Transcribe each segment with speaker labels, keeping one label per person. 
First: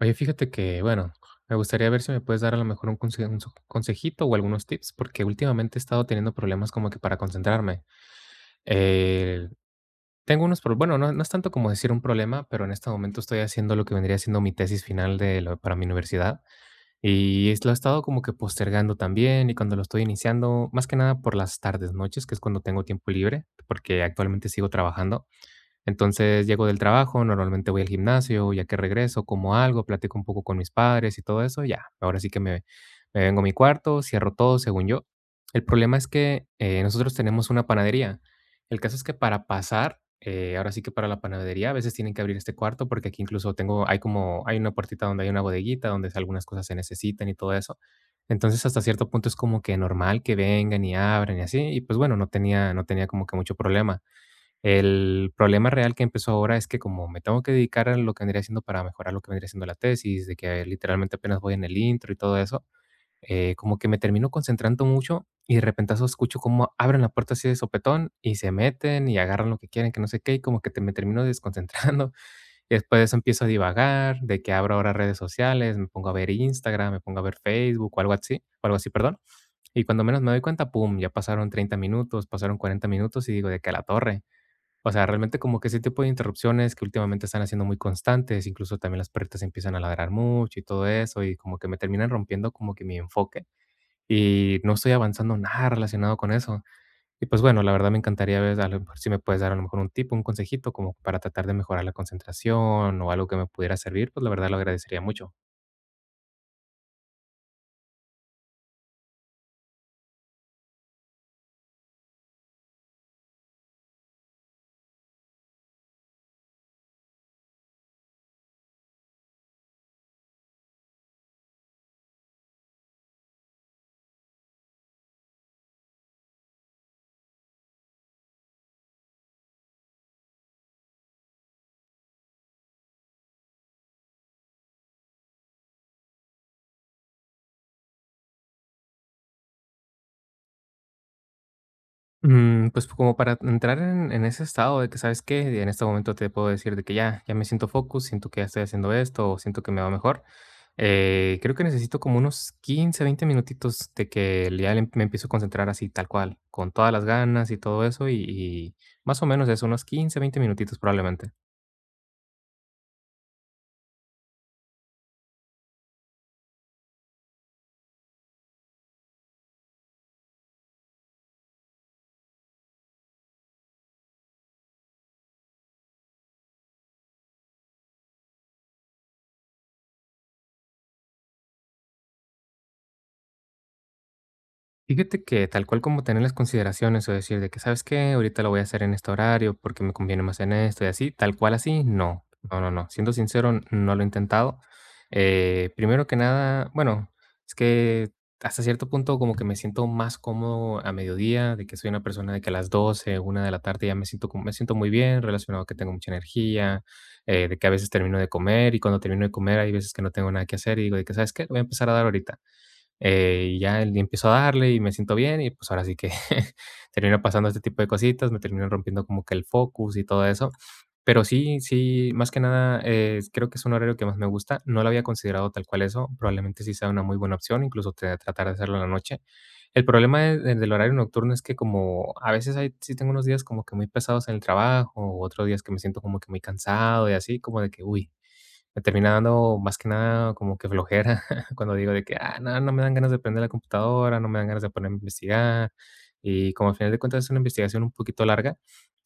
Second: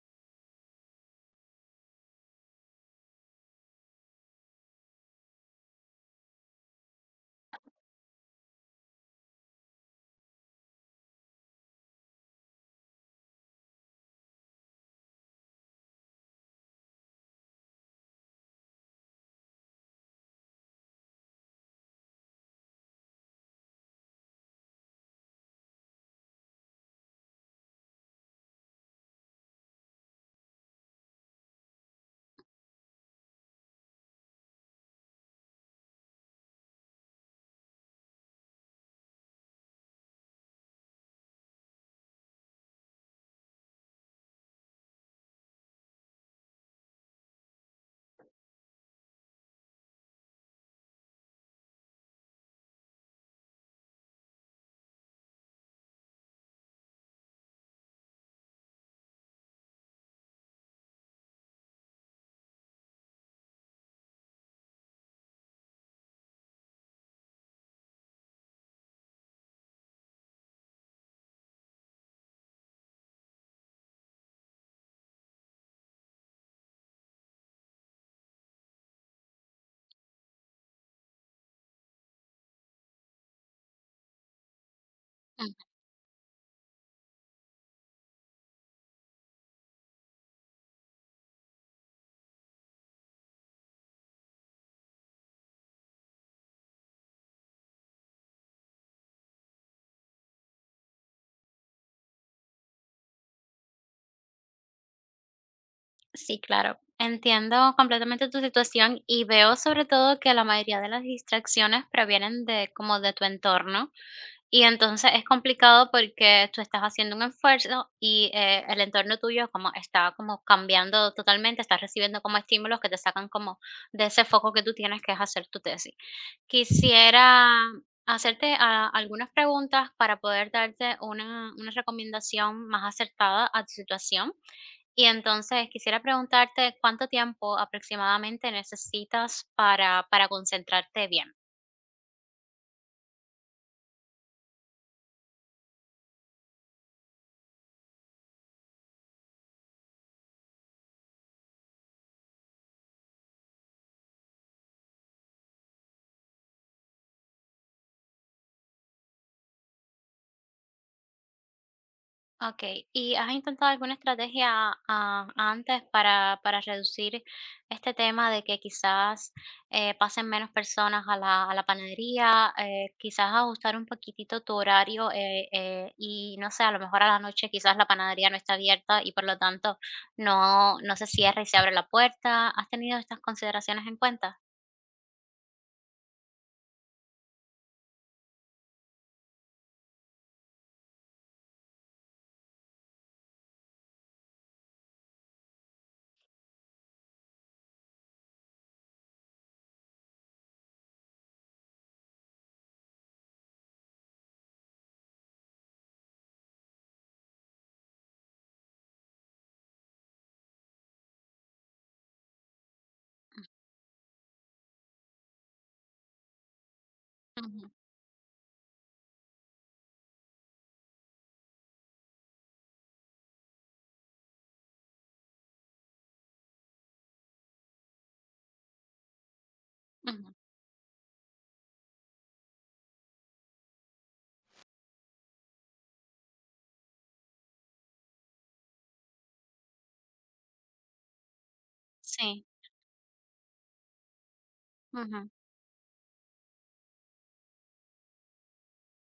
Speaker 1: Oye, fíjate que, bueno, me gustaría ver si me puedes dar a lo mejor un consejito o algunos tips, porque últimamente he estado teniendo problemas como que para concentrarme. Eh, tengo unos problemas, bueno, no, no es tanto como decir un problema, pero en este momento estoy haciendo lo que vendría siendo mi tesis final para mi universidad y lo he estado como que postergando también y cuando lo estoy iniciando, más que nada por las tardes, noches, que es cuando tengo tiempo libre, porque actualmente sigo trabajando. Entonces, llego del trabajo, normalmente voy al gimnasio, ya que regreso, como algo, platico un poco con mis padres y todo eso, ya. Ahora sí que me vengo a mi cuarto, cierro todo, según yo. El problema es que, nosotros tenemos una panadería. El caso es que para pasar, ahora sí que para la panadería, a veces tienen que abrir este cuarto, porque aquí incluso tengo hay como hay una puertita donde hay una bodeguita, donde algunas cosas se necesitan y todo eso. Entonces, hasta cierto punto es como que normal que vengan y abran y así, y pues, bueno, no tenía como que mucho problema. El problema real que empezó ahora es que como me tengo que dedicar a lo que vendría siendo para mejorar lo que vendría siendo la tesis, de que literalmente apenas voy en el intro y todo eso, como que me termino concentrando mucho y de repentazo escucho cómo abren la puerta así de sopetón y se meten y agarran lo que quieren, que no sé qué, y me termino desconcentrando. Y después de eso empiezo a divagar, de que abro ahora redes sociales, me pongo a ver Instagram, me pongo a ver Facebook o algo así, perdón. Y cuando menos me doy cuenta, pum, ya pasaron 30 minutos, pasaron 40 minutos y digo de que a la torre. O sea, realmente como que ese tipo de interrupciones que últimamente están haciendo muy constantes, incluso también las perritas empiezan a ladrar mucho y todo eso, y como que me terminan rompiendo como que mi enfoque y no estoy avanzando nada relacionado con eso. Y pues bueno, la verdad me encantaría ver a lo mejor si me puedes dar a lo mejor un tip, un consejito como para tratar de mejorar la concentración o algo que me pudiera servir, pues la verdad lo agradecería mucho.
Speaker 2: Sí, claro. Entiendo completamente tu situación y veo sobre todo que la mayoría de las distracciones provienen de como de tu entorno y entonces es complicado porque tú estás haciendo un esfuerzo y el entorno tuyo como está como cambiando totalmente, estás recibiendo como estímulos que te sacan como de ese foco que tú tienes que es hacer tu tesis. Quisiera hacerte algunas preguntas para poder darte una recomendación más acertada a tu situación. Y entonces quisiera preguntarte cuánto tiempo aproximadamente necesitas para concentrarte bien.
Speaker 1: Mm, pues, como para entrar en ese estado de que, ¿sabes que En este momento te puedo decir de que ya me siento focus, siento que ya estoy haciendo esto, o siento que me va mejor. Creo que necesito como unos 15 20 minutitos de que ya le me empiezo a concentrar así tal cual, con todas las ganas y todo eso, y más o menos es unos 15 20 minutitos probablemente.
Speaker 2: Okey, ¿y has intentado alguna estrategia, antes para reducir este tema de que quizás, pasen menos personas a la panadería? Quizás ajustar un poquitito tu horario, y no sé, a lo mejor a la noche quizás la panadería no está abierta y por lo tanto no se cierra y se abre la puerta. ¿Has tenido estas consideraciones en cuenta?
Speaker 1: Fíjate que tal cual como tener las consideraciones o decir de que, ¿sabes qué? Ahorita lo voy a hacer en este horario porque me conviene más en esto y así, tal cual así, no, no, no, no. Siendo sincero, no lo he intentado. Primero que nada, bueno, es que hasta cierto punto como que me siento más cómodo a mediodía, de que soy una persona de que a las 12, una de la tarde ya me siento, me siento muy bien, relacionado a que tengo mucha energía, de que a veces termino de comer y cuando termino de comer hay veces que no tengo nada que hacer y digo de que, ¿sabes qué? Lo voy a empezar a dar ahorita, y ya el empiezo a darle y me siento bien y pues ahora sí que termina pasando este
Speaker 2: Ujú,
Speaker 1: tipo de cositas, me terminan rompiendo como que el focus y todo eso. Pero sí, sí, más que nada, creo que es un horario que más me gusta. No lo había considerado tal cual eso. Probablemente sí sea una muy buena opción, incluso tratar de hacerlo en la noche. El problema
Speaker 2: ujú,
Speaker 1: del horario nocturno es que como a veces hay, sí tengo unos días como que muy pesados en el trabajo, otros días que me siento como que muy cansado y así, como de que, uy, me termina dando más que nada como que flojera cuando digo de que: "Ah,
Speaker 2: sí,
Speaker 1: no, no me dan ganas de prender la computadora, no me dan ganas de ponerme a
Speaker 2: ujú,
Speaker 1: investigar". Y como al final de cuentas es una investigación un poquito larga,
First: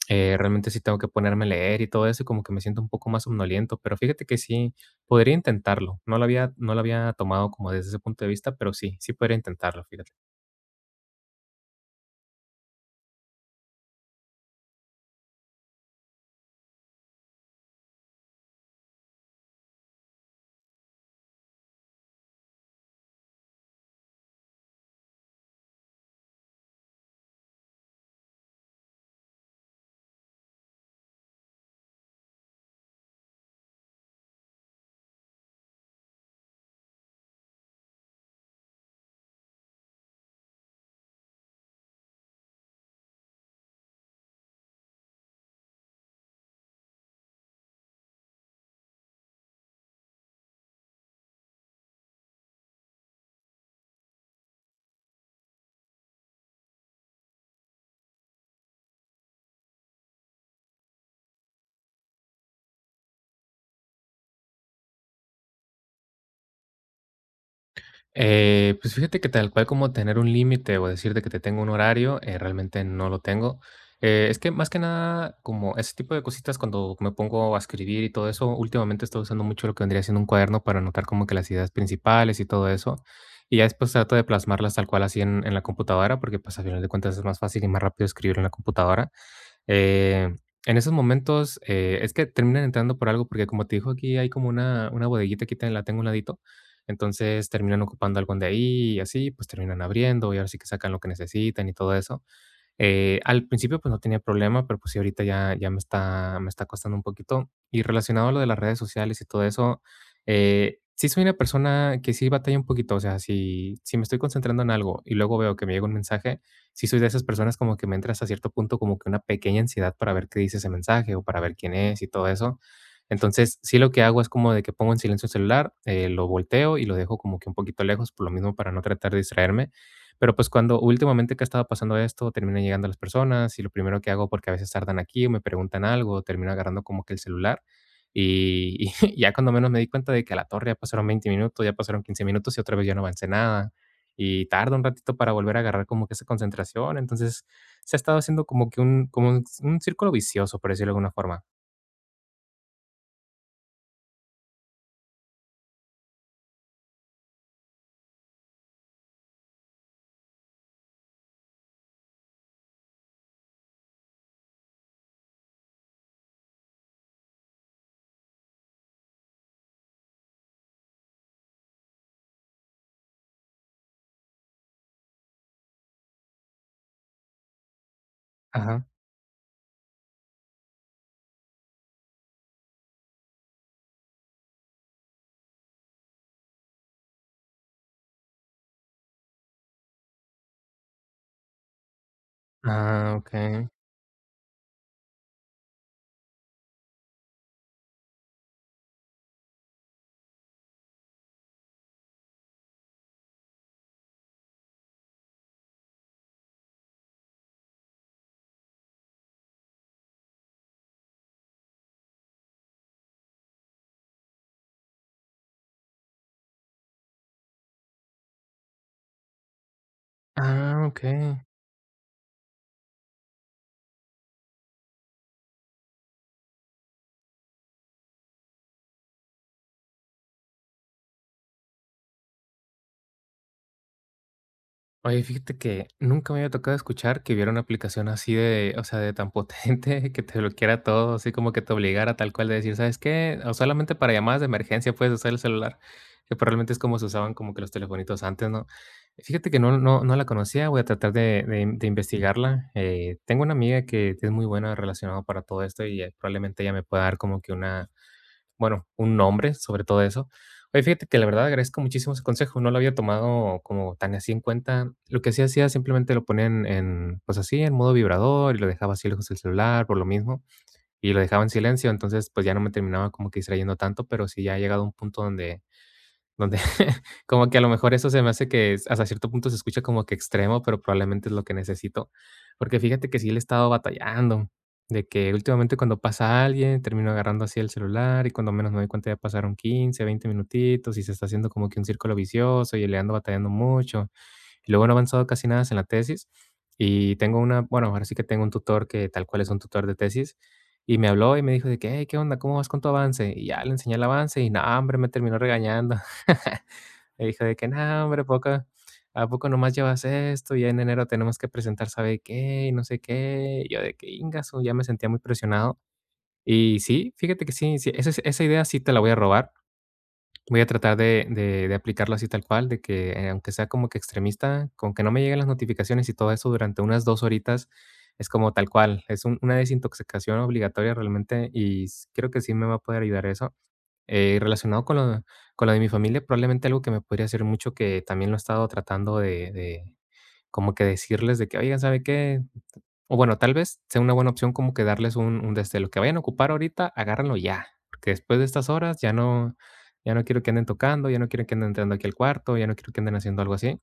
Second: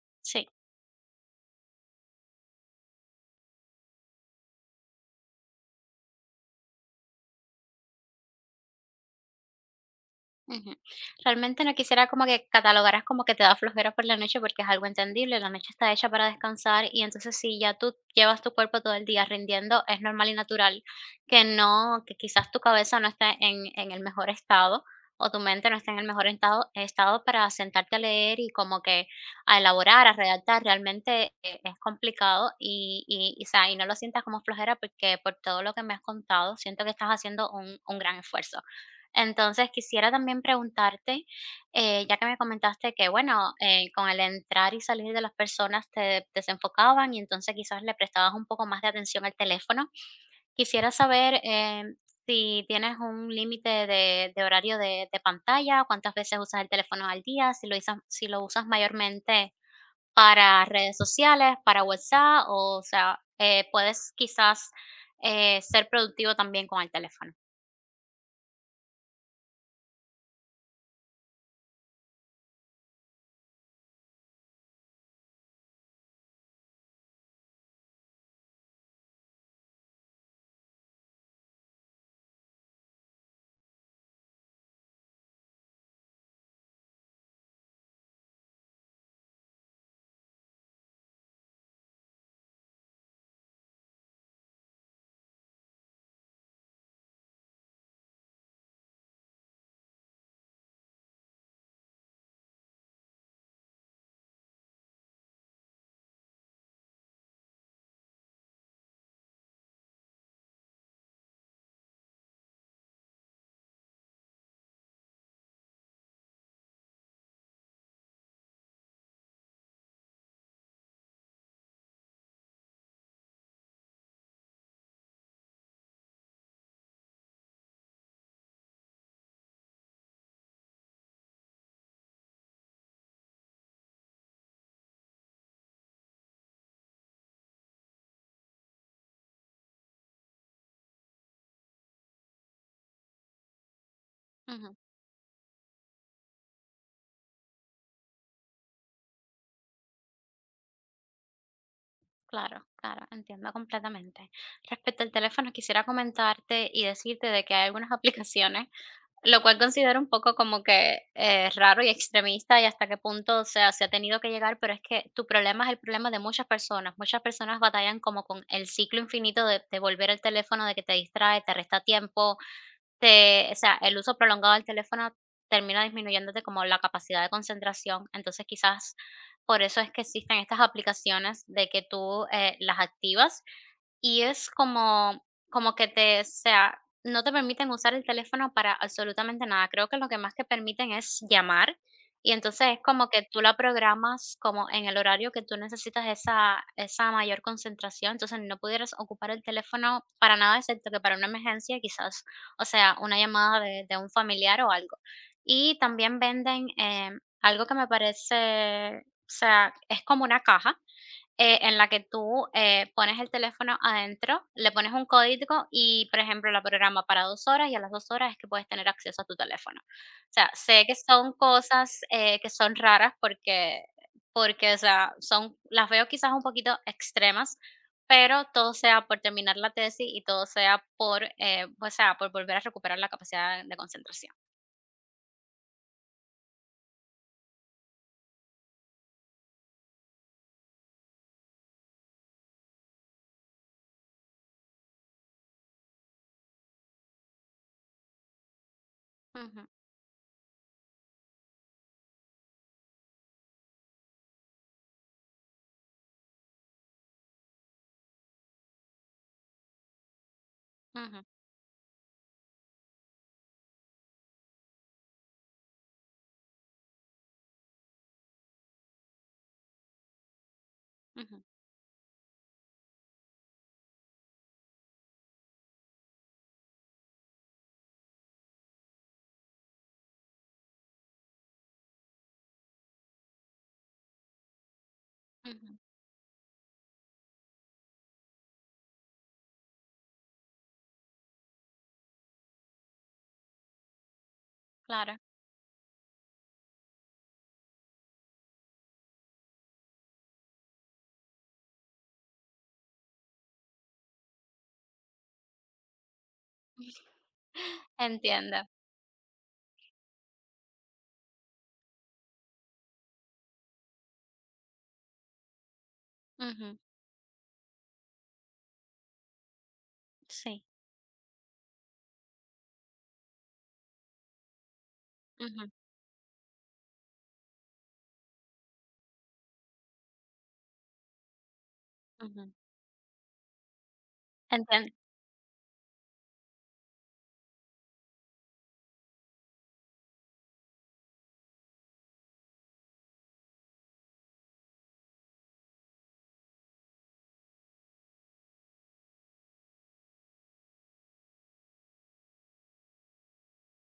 Speaker 2: sí.
Speaker 1: realmente sí tengo que ponerme a leer y todo eso, y como que me siento un poco más somnoliento. Pero fíjate que sí, podría intentarlo. No lo había tomado como desde ese punto de vista, pero sí, sí podría intentarlo, fíjate.
Speaker 2: Ujú. Realmente no quisiera como que catalogaras como que te da flojera por la noche porque es algo entendible, la noche está hecha para descansar y entonces si ya tú llevas tu cuerpo todo el día rindiendo, es normal y natural que no, que quizás tu cabeza no esté en el mejor estado o tu mente no esté en el mejor estado para sentarte a leer y como que a elaborar, a redactar, realmente es complicado y, o sea, y no lo sientas como flojera porque por todo lo que me has contado, siento que estás haciendo un gran esfuerzo. Entonces, quisiera también preguntarte, ya que me comentaste que, bueno, con el entrar y salir de las personas te desenfocaban y entonces quizás le prestabas un poco más de atención al teléfono. Quisiera saber si tienes un límite de horario de pantalla, cuántas veces usas el teléfono al día, si lo usas, si lo usas mayormente para redes sociales, para WhatsApp, o, sea, puedes quizás ser productivo también con el teléfono.
Speaker 1: Pues fíjate que tal cual como tener un límite o decirte que te tengo un horario, realmente no lo tengo. Es que más que nada, como ese tipo de cositas, cuando me pongo a escribir y todo eso, últimamente estoy usando mucho lo que vendría siendo un cuaderno para anotar como que las ideas principales y todo eso. Y ya después trato de plasmarlas tal cual así en la computadora, porque pues al final de cuentas es más fácil y más rápido escribir en la computadora. Eh, en esos momentos, es que terminan entrando por algo, porque como te dijo, aquí hay como una bodeguita que la tengo a un ladito. Entonces terminan ocupando algo de ahí y así, pues terminan abriendo y ahora sí que sacan lo que necesitan y todo eso. Al principio, pues, no tenía problema, pero, pues, sí, ahorita ya me está costando un poquito. Y relacionado a lo de las redes sociales y todo eso, sí soy una persona que sí batalla un poquito, o sea, si me estoy concentrando en algo y luego veo que me llega un mensaje, sí soy de esas personas como que me entra hasta cierto punto como que una pequeña ansiedad para ver qué dice ese mensaje o para ver quién es y todo eso. Entonces, sí lo que hago es como de que pongo en silencio el celular, lo volteo y lo dejo como que un poquito lejos, por lo mismo para no tratar de distraerme. Pero, pues, cuando últimamente que ha estado pasando esto, terminan llegando las personas, y lo primero que hago, porque a veces tardan aquí, o me preguntan algo, termino agarrando como que el celular, y y ya cuando menos me di cuenta de que a la torre ya pasaron 20 minutos, ya pasaron 15 minutos, y otra vez ya no avancé nada, y tarda un ratito para volver a agarrar como que esa concentración. Entonces, se ha estado haciendo como que un como un círculo vicioso, por decirlo de alguna forma.
Speaker 2: Claro, claro, entiendo completamente. Respecto al teléfono, quisiera comentarte y decirte de que hay algunas aplicaciones, lo cual considero un poco como que raro y extremista y hasta qué punto, o sea, se ha tenido que llegar, pero es que tu problema es el problema de muchas personas. Muchas personas batallan como con el ciclo infinito de volver al teléfono, de que te distrae, te resta tiempo, te o sea, el uso prolongado del teléfono termina disminuyéndote como la capacidad de concentración. Entonces,
Speaker 1: Ajá.
Speaker 2: quizás por eso es que existen estas aplicaciones de que tú, las activas y es como como que te o sea, no te permiten usar el teléfono para absolutamente nada. Creo que lo que más que permiten es llamar, y entonces es como
Speaker 1: Ah,
Speaker 2: que tú la
Speaker 1: okey.
Speaker 2: programas como en el horario que tú necesitas esa mayor concentración, entonces no pudieras ocupar el teléfono para nada, excepto que para una emergencia, quizás, o sea, una llamada de un familiar o algo. Y también venden, algo que me parece, o sea, es como una caja en la que tú, pones el teléfono adentro, le pones un código y, por ejemplo, la programa para 2 horas y a las 2 horas es que puedes tener acceso a tu teléfono. O sea, sé
Speaker 1: Ah,
Speaker 2: que son
Speaker 1: okey.
Speaker 2: cosas, que son raras porque, o sea, son las veo quizás un poquito extremas, pero todo sea por terminar la tesis y todo sea por, o sea, por volver a recuperar la capacidad de concentración.
Speaker 1: Oye, fíjate que nunca me había tocado escuchar que hubiera una aplicación así de, o sea, de tan potente que te bloqueara todo, así como que te obligara tal cual de decir, ¿sabes qué? O solamente para llamadas de emergencia puedes usar el celular, que probablemente es como se usaban como que los telefonitos antes, ¿no? Fíjate que
Speaker 2: Ujú,
Speaker 1: no, no, no la conocía, voy a tratar de, de investigarla. Tengo una amiga que es muy buena relacionada para todo esto y probablemente ella me pueda dar como que una bueno, un nombre sobre todo eso. Oye, fíjate que
Speaker 2: ujú,
Speaker 1: la verdad agradezco muchísimo ese consejo, no lo había tomado como tan así en cuenta. Lo que sí hacía, simplemente lo ponía pues así, en modo vibrador y lo dejaba así lejos del celular por lo mismo, y lo
Speaker 2: ujú,
Speaker 1: dejaba en silencio, entonces, pues, ya no me terminaba como que distrayendo tanto, pero sí ya ha llegado a un punto donde donde como que a lo mejor eso se me hace que es hasta cierto punto se escucha como que extremo, pero probablemente es lo que necesito. Porque fíjate que sí le he estado batallando, de que últimamente
Speaker 2: ujú,
Speaker 1: cuando pasa alguien, termino agarrando así el celular y cuando menos me doy cuenta ya pasaron 15 20 minutitos y se está haciendo como que un círculo vicioso y le ando batallando mucho. Y luego no he
Speaker 2: claro.
Speaker 1: avanzado casi nada en la tesis y tengo una bueno, ahora sí que tengo un tutor que tal cual es un tutor de tesis, y me habló y me dijo de que: "Hey, ¿qué onda? ¿Cómo vas con tu avance?". Y ya le enseñé el avance y no, hombre, me terminó regañando. Me dijo de que: "No, hombre,
Speaker 2: Entiendo.
Speaker 1: a poco nomás llevas esto? Ya en enero tenemos que presentar sabe qué y no sé qué". Y yo de que: ingaso ya me sentía muy presionado.
Speaker 2: Ujú,
Speaker 1: Y sí, fíjate que sí, sí, esa idea sí te la voy a robar. Voy
Speaker 2: sí.
Speaker 1: a tratar de aplicarlo así tal cual, de que, aunque sea como que extremista, con que no me lleguen las notificaciones y todo eso durante unas 2 horitas, es como tal cual, es un una desintoxicación obligatoria realmente, y s creo que
Speaker 2: Ujú.
Speaker 1: sí me va a poder ayudar eso. Relacionado
Speaker 2: Enten
Speaker 1: con lo de mi familia, probablemente algo que me podría hacer mucho, que también lo he estado tratando de como que decirles de que: "Oigan, ¿sabe qué? O bueno, tal vez sea una buena opción como que darles un desde lo que vayan a ocupar ahorita, agárrenlo ya, porque después de estas horas ya no quiero que anden tocando, ya no quiero que anden entrando aquí al cuarto, ya no quiero que anden haciendo algo así.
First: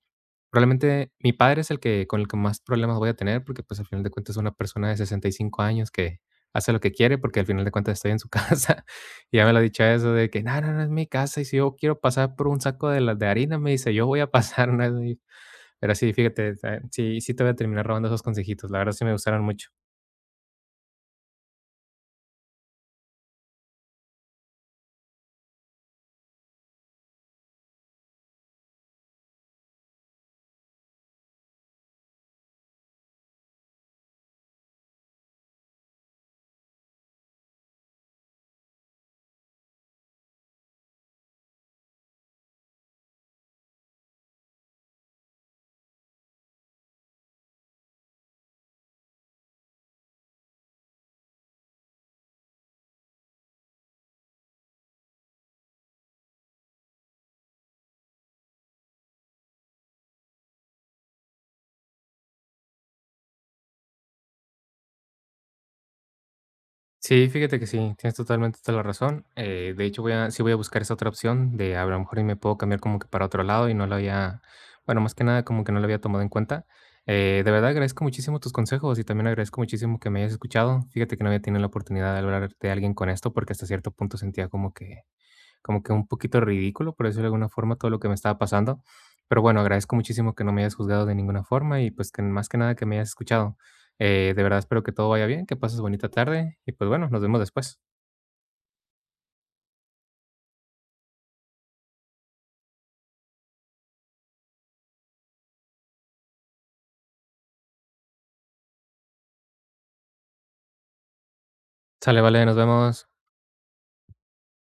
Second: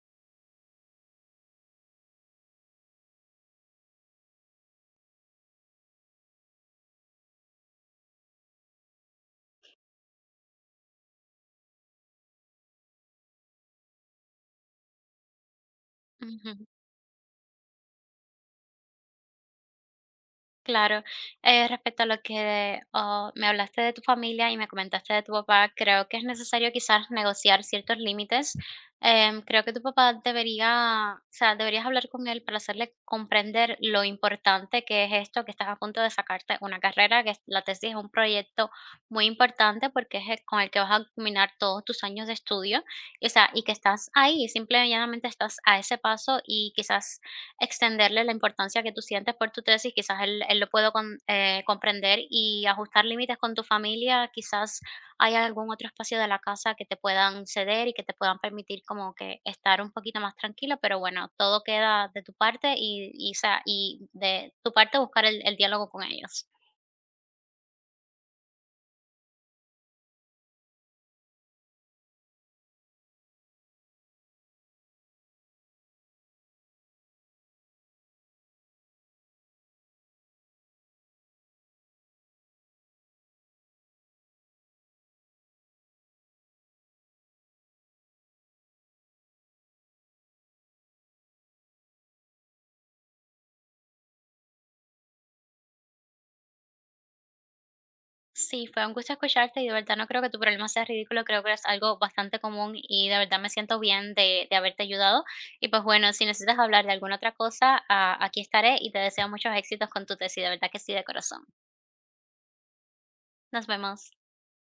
Speaker 1: Probablemente mi padre es el que con el que más problemas voy a tener, porque, pues, al final de cuentas es una persona de 65 años que hace lo que quiere, porque al final de cuentas estoy en su casa, y ya me lo ha dicho eso de que: "No, no, no, es mi casa, y si yo quiero pasar por un saco de harina", me dice, "yo voy a pasar", ¿no? Y pero sí, fíjate,
Speaker 2: ujú,
Speaker 1: o sí te voy a terminar robando esos consejitos, la verdad sí me gustaron mucho.
Speaker 2: claro. Respecto a lo que, me hablaste de tu familia y me comentaste de tu papá, creo que es necesario quizás negociar ciertos límites. Creo que tu papá debería, o sea, deberías hablar con él para hacerle comprender lo importante que es esto, que estás a punto de sacarte una carrera, la tesis es un proyecto muy importante porque con el que vas a culminar todos tus años de estudio, y, o sea, y que estás ahí, simplemente estás a ese paso y quizás extenderle la importancia que tú sientes por tu tesis, quizás él lo puedo comprender y ajustar límites con tu familia, quizás hay algún otro espacio de la casa que te puedan ceder y que te puedan permitir como que estar un poquito más tranquilo. Pero bueno, todo queda de tu parte y, o sea, y de tu parte buscar el diálogo con ellos.
Speaker 1: Sí, fíjate que sí, tienes totalmente toda la razón. De hecho, voy a, sí voy a buscar esa otra opción de a lo mejor y me puedo cambiar como que para otro lado y no lo había, bueno, más que nada como que no lo había tomado en cuenta. De verdad agradezco muchísimo tus consejos y también agradezco muchísimo que me hayas escuchado. Fíjate que no había tenido la oportunidad de hablar de alguien con esto porque hasta cierto punto sentía como que un poquito ridículo, por decirlo de alguna forma, todo lo que me estaba pasando. Pero bueno, agradezco muchísimo que no me hayas juzgado de ninguna forma y pues que más que nada que me hayas escuchado. De verdad espero que todo vaya bien, que pases bonita tarde y pues bueno, nos vemos después.
Speaker 2: Sí, fue un gusto escucharte y de verdad no creo que tu problema sea ridículo, creo que es algo bastante común y de verdad me siento bien de haberte ayudado. Y pues bueno, si necesitas hablar de alguna otra cosa, aquí estaré y te deseo muchos éxitos con tu tesis, de verdad que sí, de corazón.
Speaker 1: Sale, vale, nos vemos.
Speaker 2: Nos vemos.